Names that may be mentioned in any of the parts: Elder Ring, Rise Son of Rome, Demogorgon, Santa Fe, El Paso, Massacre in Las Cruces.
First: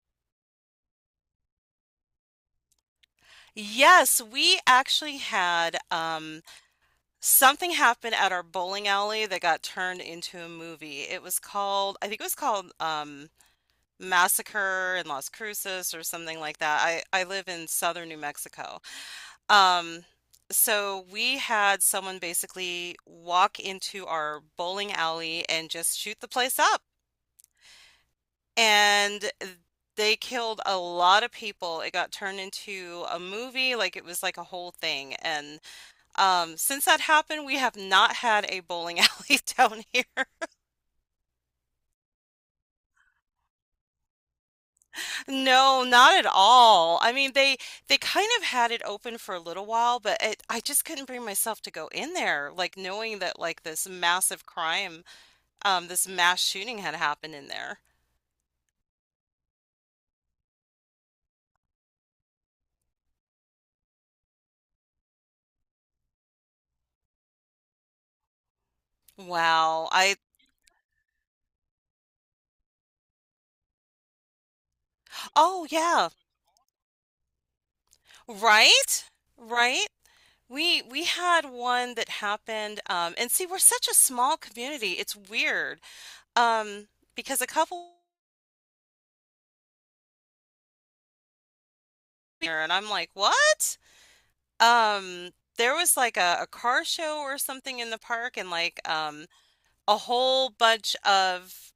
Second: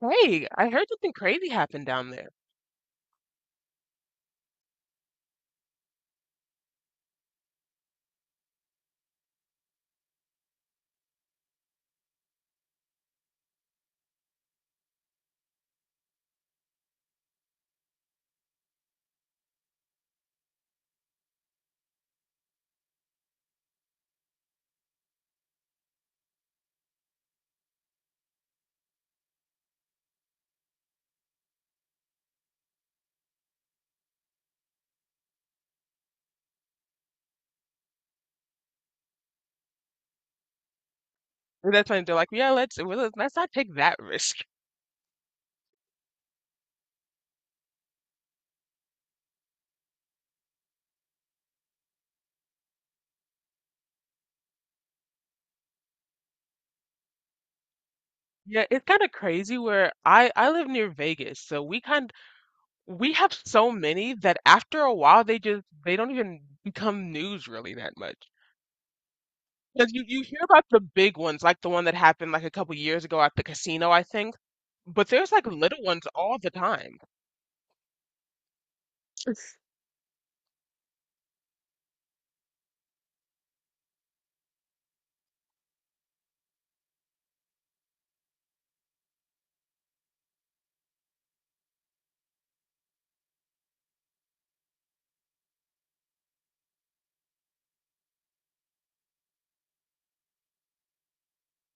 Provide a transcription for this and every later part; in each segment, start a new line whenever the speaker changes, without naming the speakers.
Hey, I heard something crazy happened down there.
Yes, we actually had something happen at our bowling alley that got turned into a movie. It was called, I think it was called Massacre in Las Cruces or something like that. I live in southern New Mexico. Um, so we had someone basically walk into our bowling alley and just shoot the place up. And they killed a lot of people. It got turned into a movie, like it was like a whole thing. And Since that happened, we have not had a bowling alley down here.
And that's when they're like, yeah, let's not take that risk.
No, not at all. I mean, they kind of had it open for a little while, but it, I just couldn't bring myself to go in there, like knowing that like this massive crime, this mass shooting had happened in there.
Yeah, it's kind of crazy where I live near Vegas, so we have so many that after a while they just they don't even become news really that much.
Wow.
Because you
I
you hear about the big ones, like the one that happened like a couple years ago at the casino, I think, but there's like
Oh
little ones
yeah,
all the time.
right? Right? We had one that happened, and see, we're such a small community. It's weird. Um, because a couple here and I'm like, "What?" Um there was like a car show or something in the park and like a whole bunch of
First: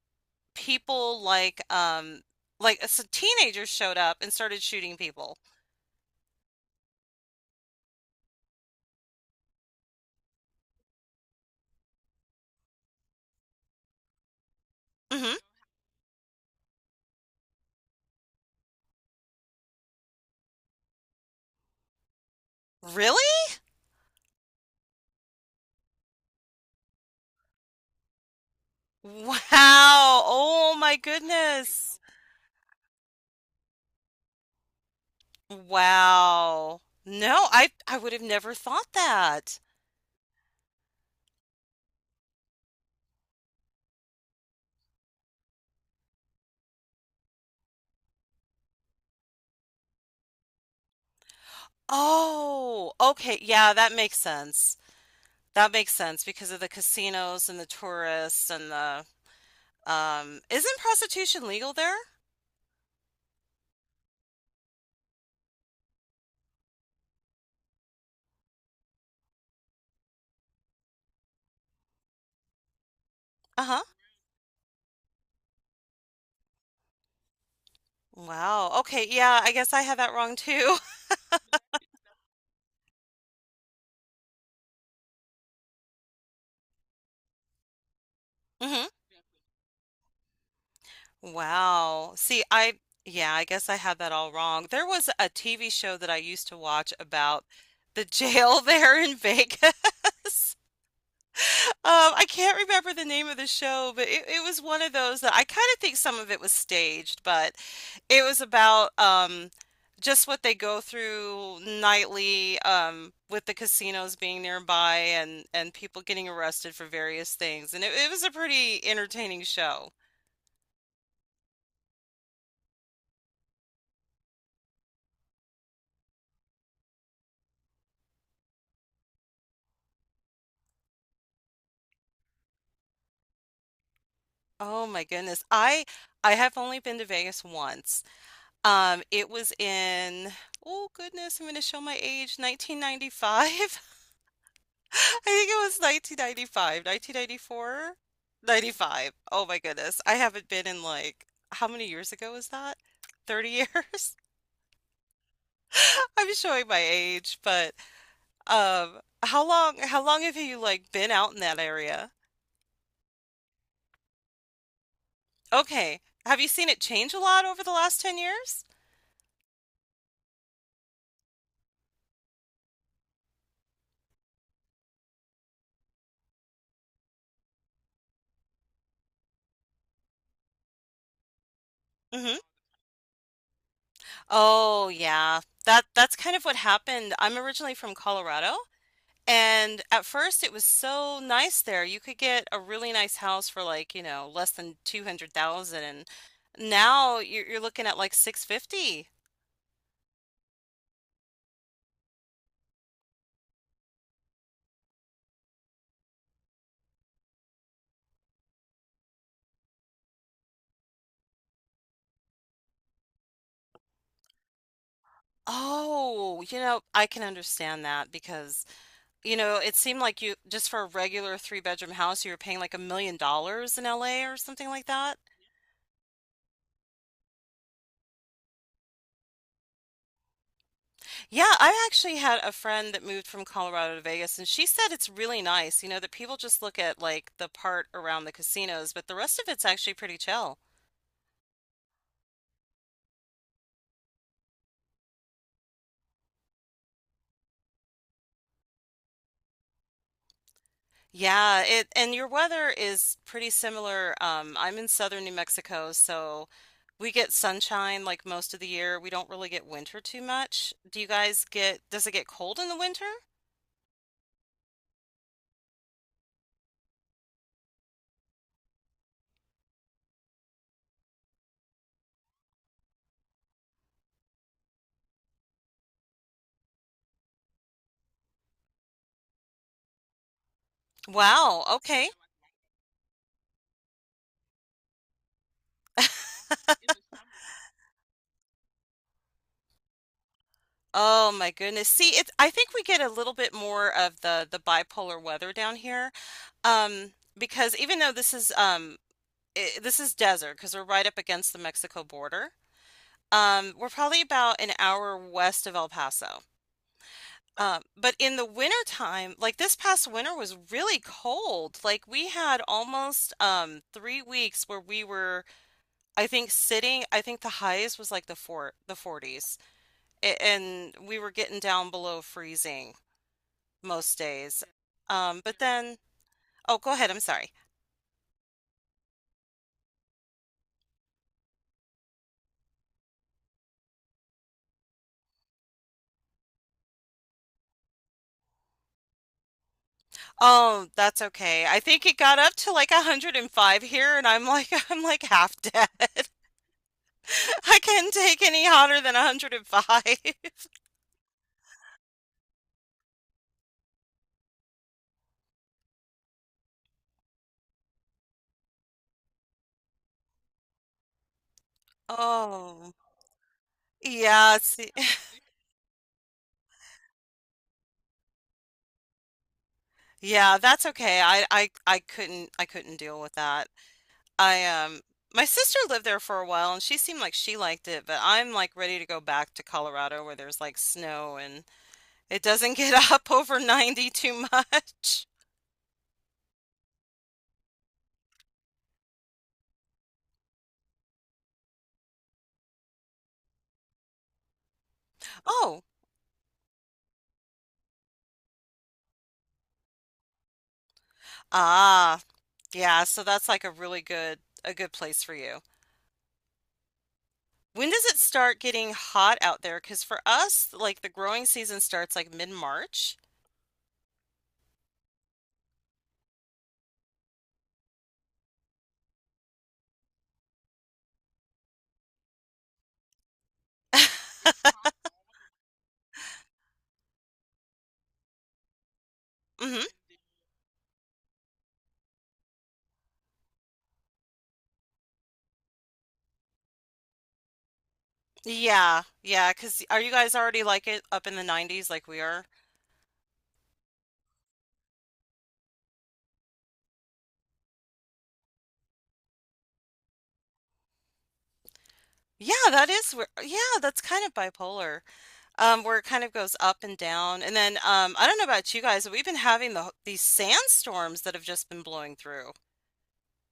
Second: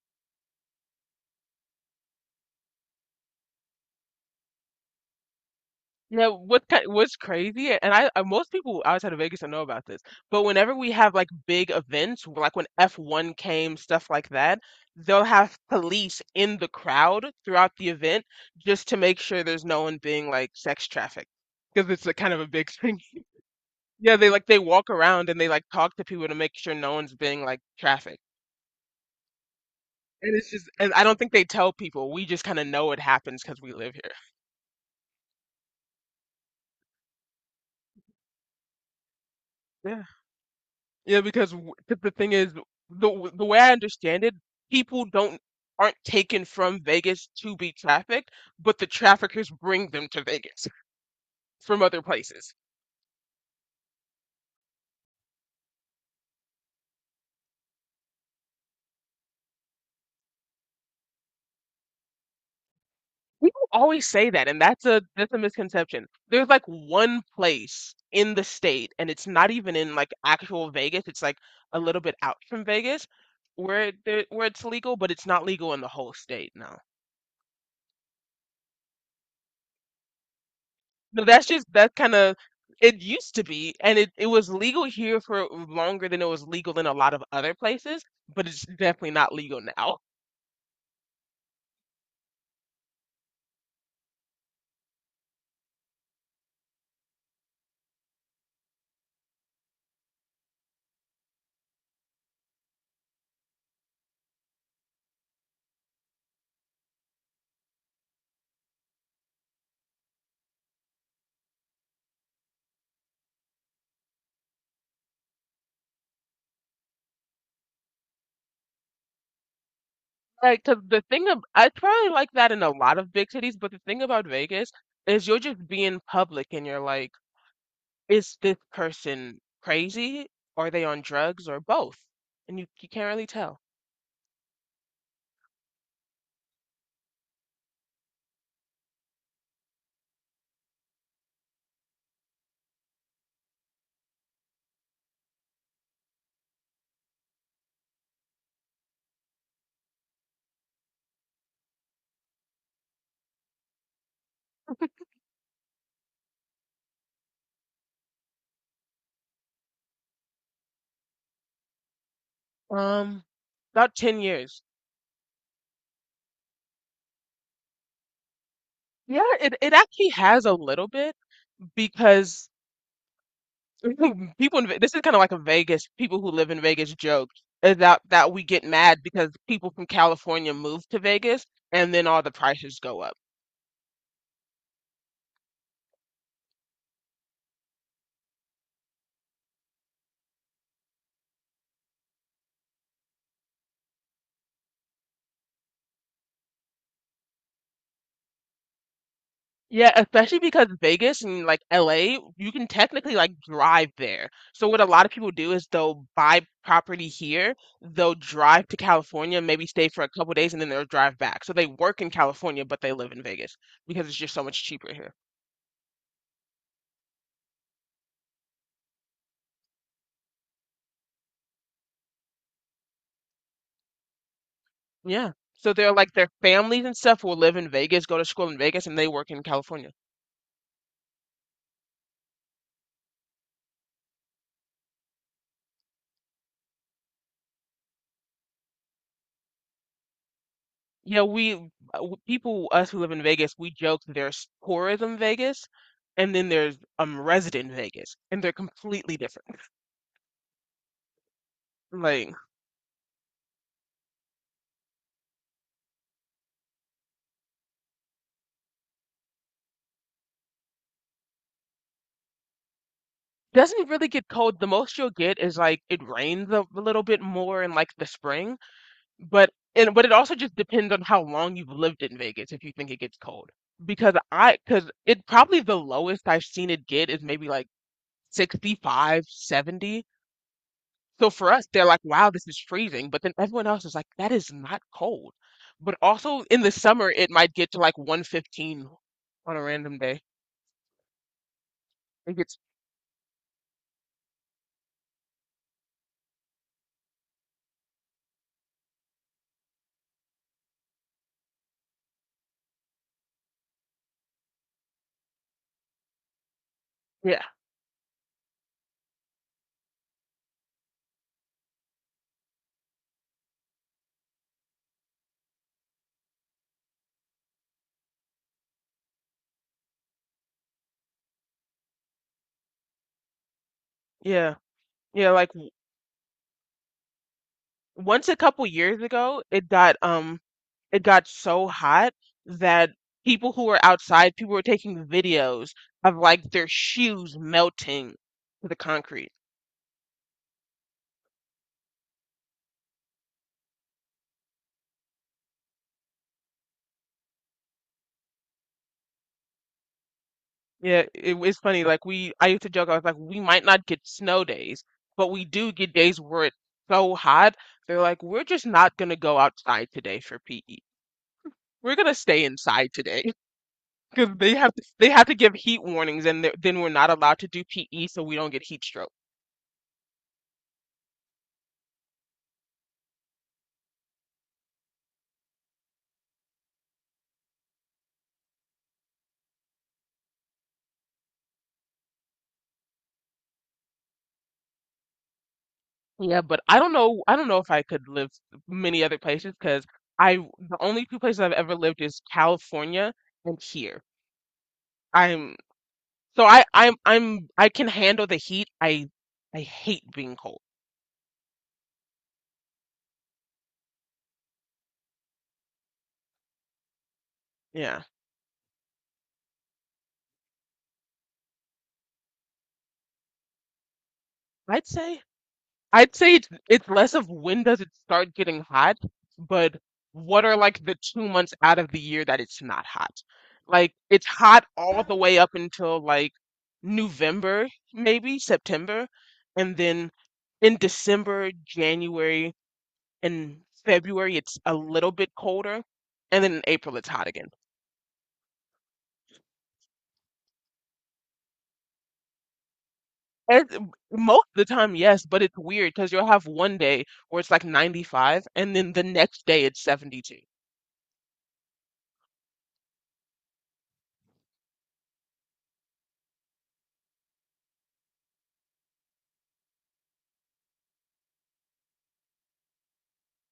people like, like, so, teenagers showed up and started shooting people.
Now, what's crazy, and I most people outside of Vegas don't know about this, but whenever we have like big events, like when F1 came, stuff like that, they'll
Hmm.
have police in the crowd throughout the event just to make sure there's no one being like sex trafficked, because it's a kind of a big thing.
Really?
Yeah, they walk around and they like talk to people to make sure no one's being like trafficked.
Wow.
And it's just,
Oh
and
my
I don't think they tell
goodness.
people. We just kind of know it happens because we live
Wow. No, I would have never thought that.
here. Yeah, because 'cause the thing is, the way I understand it, people don't aren't taken from Vegas to be trafficked, but the traffickers bring them to Vegas from other places.
Oh, okay. Yeah, that makes sense. That makes sense because of the casinos and the tourists and the. Isn't prostitution legal there?
People always say that, and that's a misconception. There's like one place in the state, and it's not even in like actual Vegas. It's like a little bit out from Vegas,
Uh-huh.
where it's legal, but it's not legal in the whole state. No.
Wow. Okay, yeah, I guess I had that wrong too.
No, that's just that kind of it used to be, and it was legal here for longer than it was legal in a lot of other places, but it's
Mhm.
definitely not legal now.
Wow. See, I guess I had that all wrong. There was a TV show that I used to watch about the jail there in Vegas. I can't remember the name of the show, but it was one of those that I kind of think some of it was staged, but it was about just what they go through nightly, with the casinos being nearby and people getting arrested for various things. And it was a pretty entertaining show.
Like, 'cause the thing of I probably like that in a lot of big cities, but the thing about Vegas is you are just being public and you're like, is this person crazy? Are they on drugs or both? And you can't really tell.
Oh my goodness. I have only been to Vegas once. It was in, oh goodness, I'm going to show my age, 1995. I think it was 1995, 1994, 95. Oh my goodness. I haven't been in like, how many years ago was that? 30 years? I'm showing my age, but how long have you like been out in that area?
Um, about 10 years.
Okay. Have you seen it change a lot over the last 10 years?
Yeah, it actually has a little bit because people in this is kind of like a Vegas, people who live in Vegas joke is that we get mad because people from California move to Vegas and then all the
Hmm.
prices go up.
Oh yeah. That that's kind of what happened. I'm originally from Colorado, and at first it was so nice there. You could get a really nice house for like, you know, less than 200,000, and now you're looking at like 650.
Yeah, especially because Vegas and like LA, you can technically like drive there. So what a lot of people do is they'll buy property here, they'll drive to California, maybe stay for a couple days, and then they'll drive back. So they work in California, but they live in Vegas because it's just so much cheaper here.
Oh, you know, I can understand that because, you know, it seemed like you just for a regular three-bedroom house you were paying like $1 million in LA or something like that.
Yeah. So they're like their families and stuff will live in Vegas, go to school in Vegas, and they work in California.
Yeah, I actually had a friend that moved from Colorado to Vegas, and she said it's really nice, you know, that people just look at like the part around the casinos, but the rest of it's actually pretty chill.
Yeah, people us who live in Vegas, we joke that there's tourism Vegas, and then there's resident Vegas, and they're completely different.
Yeah, it and your
Like,
weather is pretty similar. I'm in southern New Mexico, so we get sunshine like most of the year. We don't really get winter too much. Do you guys get, does it get cold in the winter?
doesn't really get cold. The most you'll get is like it rains a little bit more in like the spring, but and but it also just depends on how long you've lived in Vegas if you think it gets cold. Because it probably the lowest I've seen it get is maybe like 65 70. So for us,
Wow,
they're like,
okay.
wow, this is freezing. But then everyone else is like, that is not cold. But also in the summer, it might get to like 115 on a random day.
Oh my goodness. See, it's
It
I
gets,
think we get a little bit more of the bipolar weather down here. Um, because even though this is I This is desert because we're right up against the Mexico border, we're probably about an hour west of El Paso.
yeah,
But in the winter time, like this past winter was really cold. Like we had almost 3 weeks where we were, I think, sitting, I think the highest was like the 40s. And we were getting down below freezing most
yeah,
days.
yeah.
Um,
Like
but
w-
then, oh, go ahead, I'm sorry.
Once a couple years ago, it got so hot that people were taking videos of like their shoes melting to the concrete.
Oh, that's okay. I think it got up to like 105 here, and I'm like, I'm like half dead. I can't take any hotter than 105.
Yeah, it, it's funny. I used to joke. I was like, we might not get snow days, but we do get days where it's so hot. They're like, we're just not gonna go outside today for PE. We're gonna stay inside
Oh,
today because
yeah. See,
they have to give heat warnings, and then we're not allowed to do PE, so we don't get heat stroke.
yeah, that's okay. I couldn't, I couldn't deal with that. I, um, my sister lived there for a while, and she seemed like she liked it, but I'm like ready to go back to Colorado where there's like snow and it doesn't get up over 90 too much.
Yeah, but I don't know. I don't know if I could live many other places because I the only two places I've ever lived is California and here. I'm.
Oh,
So I I'm I can handle the heat. I hate being cold.
ah. Yeah, so that's like a really good place for you. When
Yeah.
does it start getting hot out there? Cause for us, like the growing season starts like mid-March.
I'd say I'd say it's less of when does it start getting hot, but what are like the 2 months out of the year that it's not hot? Like it's hot all the way up until like November, maybe September, and
Hmm.
then in December, January, and February it's a little bit colder, and then in April it's hot again.
Yeah. Yeah. Cause are you guys already like it up in the 90s like we are?
And most of the time, yes, but it's weird because you'll have one day where it's like 95, and then the next day it's 72.
Yeah, that is where, yeah, that's kind of bipolar. Where it kind of goes up and down. And then I don't know about you guys, but we've been having these sandstorms that have just been blowing through.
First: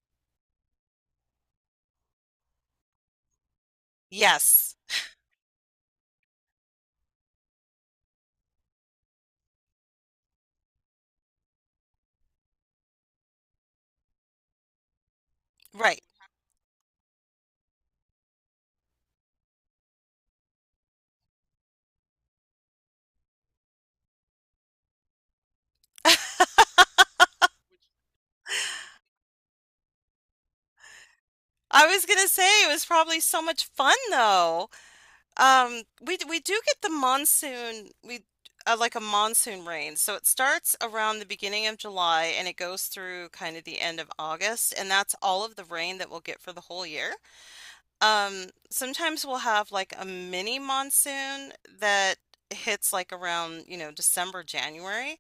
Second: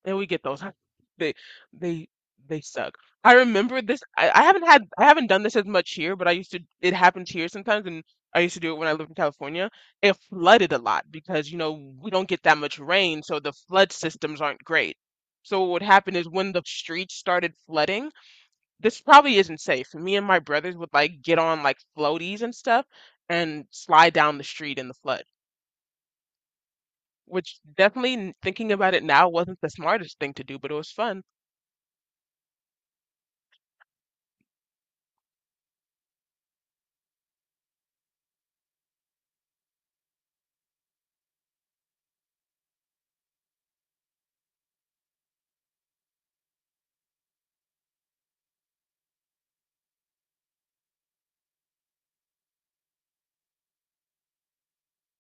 And we get those. They, they, they suck. I remember this.
Yes.
I haven't done this as much here, but I used to, it happens here sometimes, and I used to do it when I lived in California. It flooded a lot because, you know, we don't get that much rain, so the flood systems aren't great. So what would
Right.
happen is when the streets started flooding, this probably isn't safe. Me and my brothers would like get on like floaties and stuff and slide down the street in the flood, which definitely thinking about it now wasn't the smartest thing to do, but it was fun.
I was gonna say it was probably so much fun though. We do get the monsoon. We like a monsoon rain. So it starts around the beginning of July and it goes through kind of the end of August, and that's all of the rain that we'll get for the whole year. Sometimes we'll have like a mini monsoon that hits like around, you know, December, January.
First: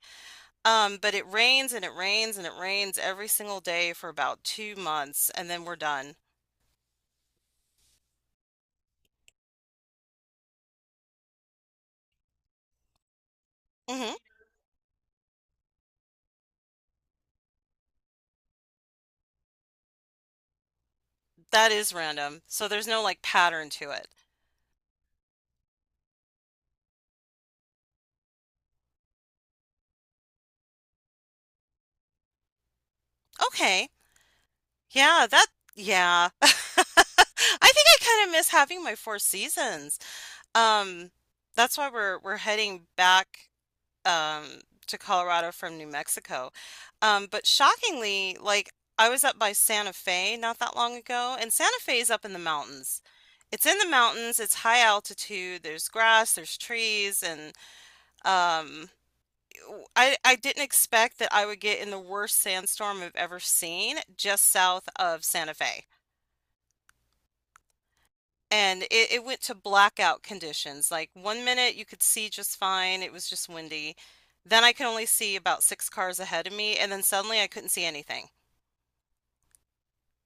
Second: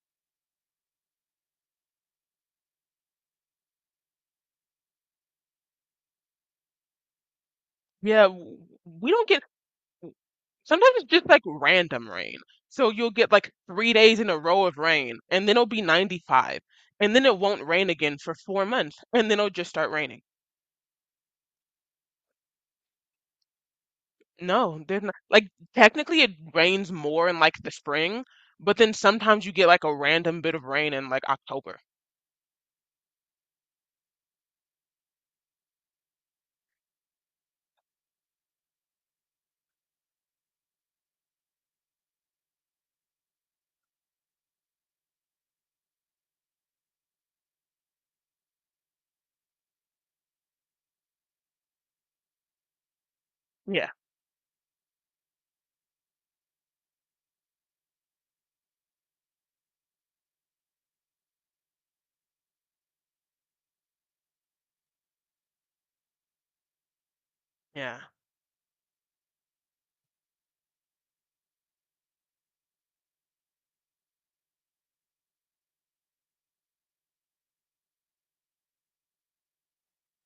But it rains and it rains and it rains every single day for about 2 months, and then we're done.
Yeah, w- we don't get sometimes it's just like random rain. So you'll get like three
Hmm.
days in a row of rain, and then it'll be 95, and then it won't rain again for 4 months, and then it'll just start raining.
That is random. So there's no like pattern to it.
No, there's not like technically it rains more in like the spring, but then sometimes you get like a random bit of rain in like October.
Okay. Yeah, that yeah. I think I kind of miss having my four seasons. Um, that's why we're heading back um to Colorado from New Mexico. But shockingly, like I was up by Santa Fe not that long ago, and Santa Fe is up in the mountains. It's in the
Yeah,
mountains, it's high altitude, there's grass, there's trees, and um I I didn't expect that I would get in the worst sandstorm I've ever seen just south of Santa Fe.
yeah,
And it went to blackout conditions. Like 1 minute you could see just fine, it was just windy. Then I could only see about six cars ahead of me, and then suddenly I couldn't see anything.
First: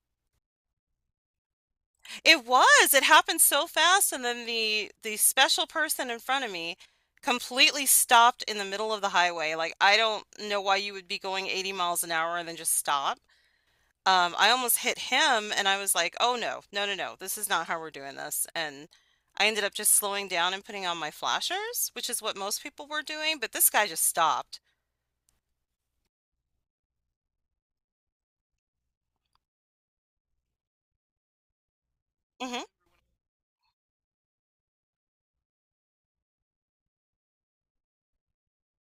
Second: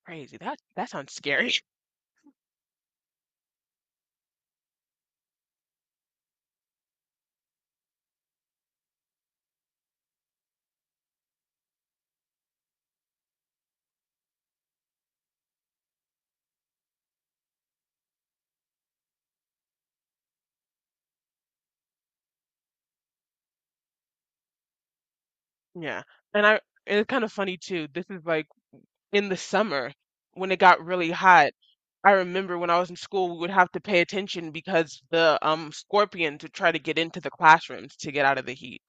crazy. That that sounds scary.
It was, it happened so fast, and then the special person in front of me completely stopped in the middle of the highway. Like I don't know why you would be going 80 miles an hour and then just stop. I almost hit him and I was like, "Oh no. No, no, no. This is not how we're doing this." And I ended up just slowing down and putting on my flashers, which is what most people were doing, but this guy just stopped.
Yeah, and I and it's kind of funny too. This is like in the summer when it got really hot. I remember
Mhm.
when I was in school, we would have to pay attention because the scorpions would try to get into the classrooms to get out of the heat.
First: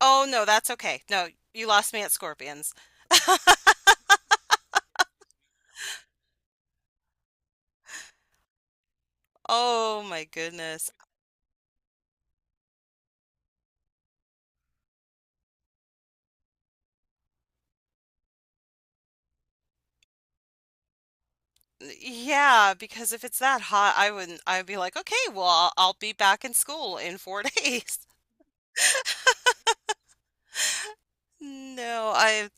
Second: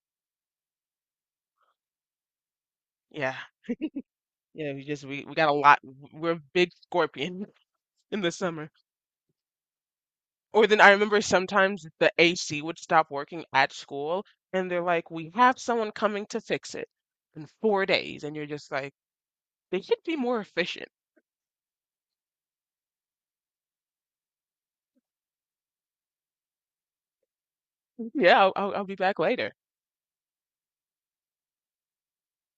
"Oh no, that's okay. No, you lost me at Scorpions."
Yeah, yeah. We got a lot. We're big scorpion in the summer.
Oh my
Or then I
goodness.
remember sometimes the AC would stop working at school, and they're like, "We have someone coming to fix it in 4 days," and you're just like. They should be more efficient.
Yeah, because if it's that hot, I wouldn't I'd be like, "Okay, well, I'll be back in school in 4 days."
Yeah, I'll be back later.
No, I,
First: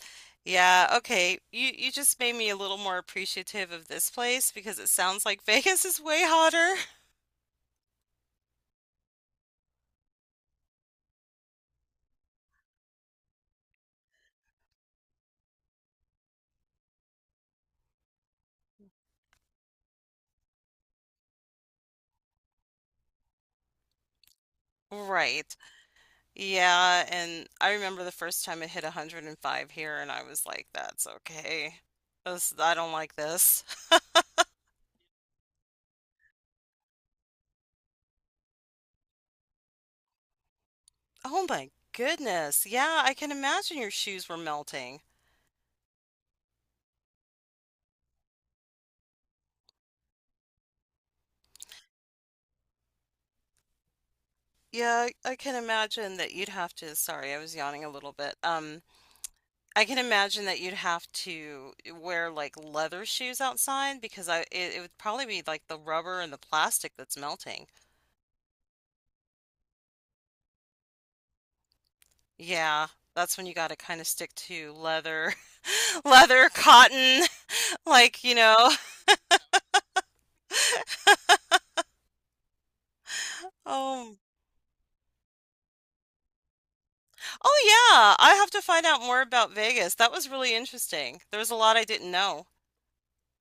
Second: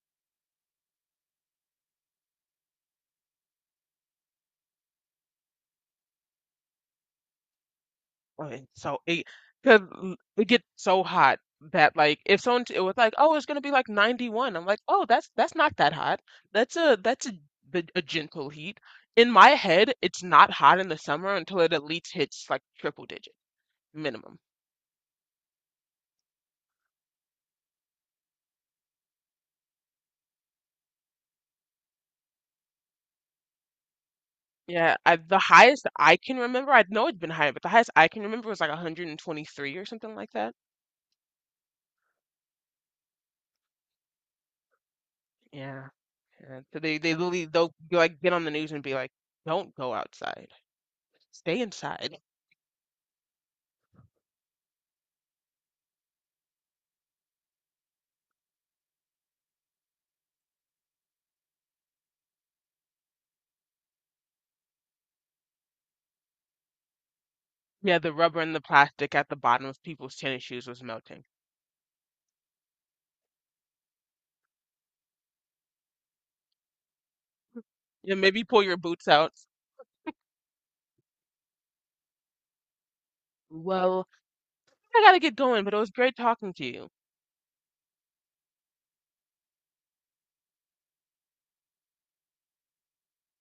Yeah, okay. You just made me a little more appreciative of this place because it sounds like Vegas is way hotter.
Okay, so it because it gets so hot that like if someone it was like, oh, it's gonna be like 91. I'm like, oh, that's not that hot. That's a a gentle heat. In my head, it's not hot in the summer until it at least hits like triple digit minimum.
Right. Yeah, and I remember the first time it hit 105 here and I was like, that's okay. This, I don't like this.
Yeah, the highest I can remember, I know it's been higher, but the highest I can remember was like 123 or something like that.
Oh my goodness. Yeah, I can imagine your shoes were melting.
Yeah. And so they literally they'll like get on the news and be like, "Don't go outside. Stay inside."
Yeah, I can imagine that you'd have to, sorry, I was yawning a little bit. I can imagine that you'd have to wear like leather shoes outside because I it, it would probably be like the rubber and the plastic that's melting.
Yeah, the rubber and the plastic at the bottom of people's tennis shoes was melting.
Yeah, that's when you got to kind of stick to leather, leather, cotton,
Yeah,
like, you
maybe pull
know.
your boots out. Well,
Oh,
I gotta get going, but it was great talking to you.
oh yeah, I have to find out more about Vegas. That was really interesting. There was a lot I didn't know.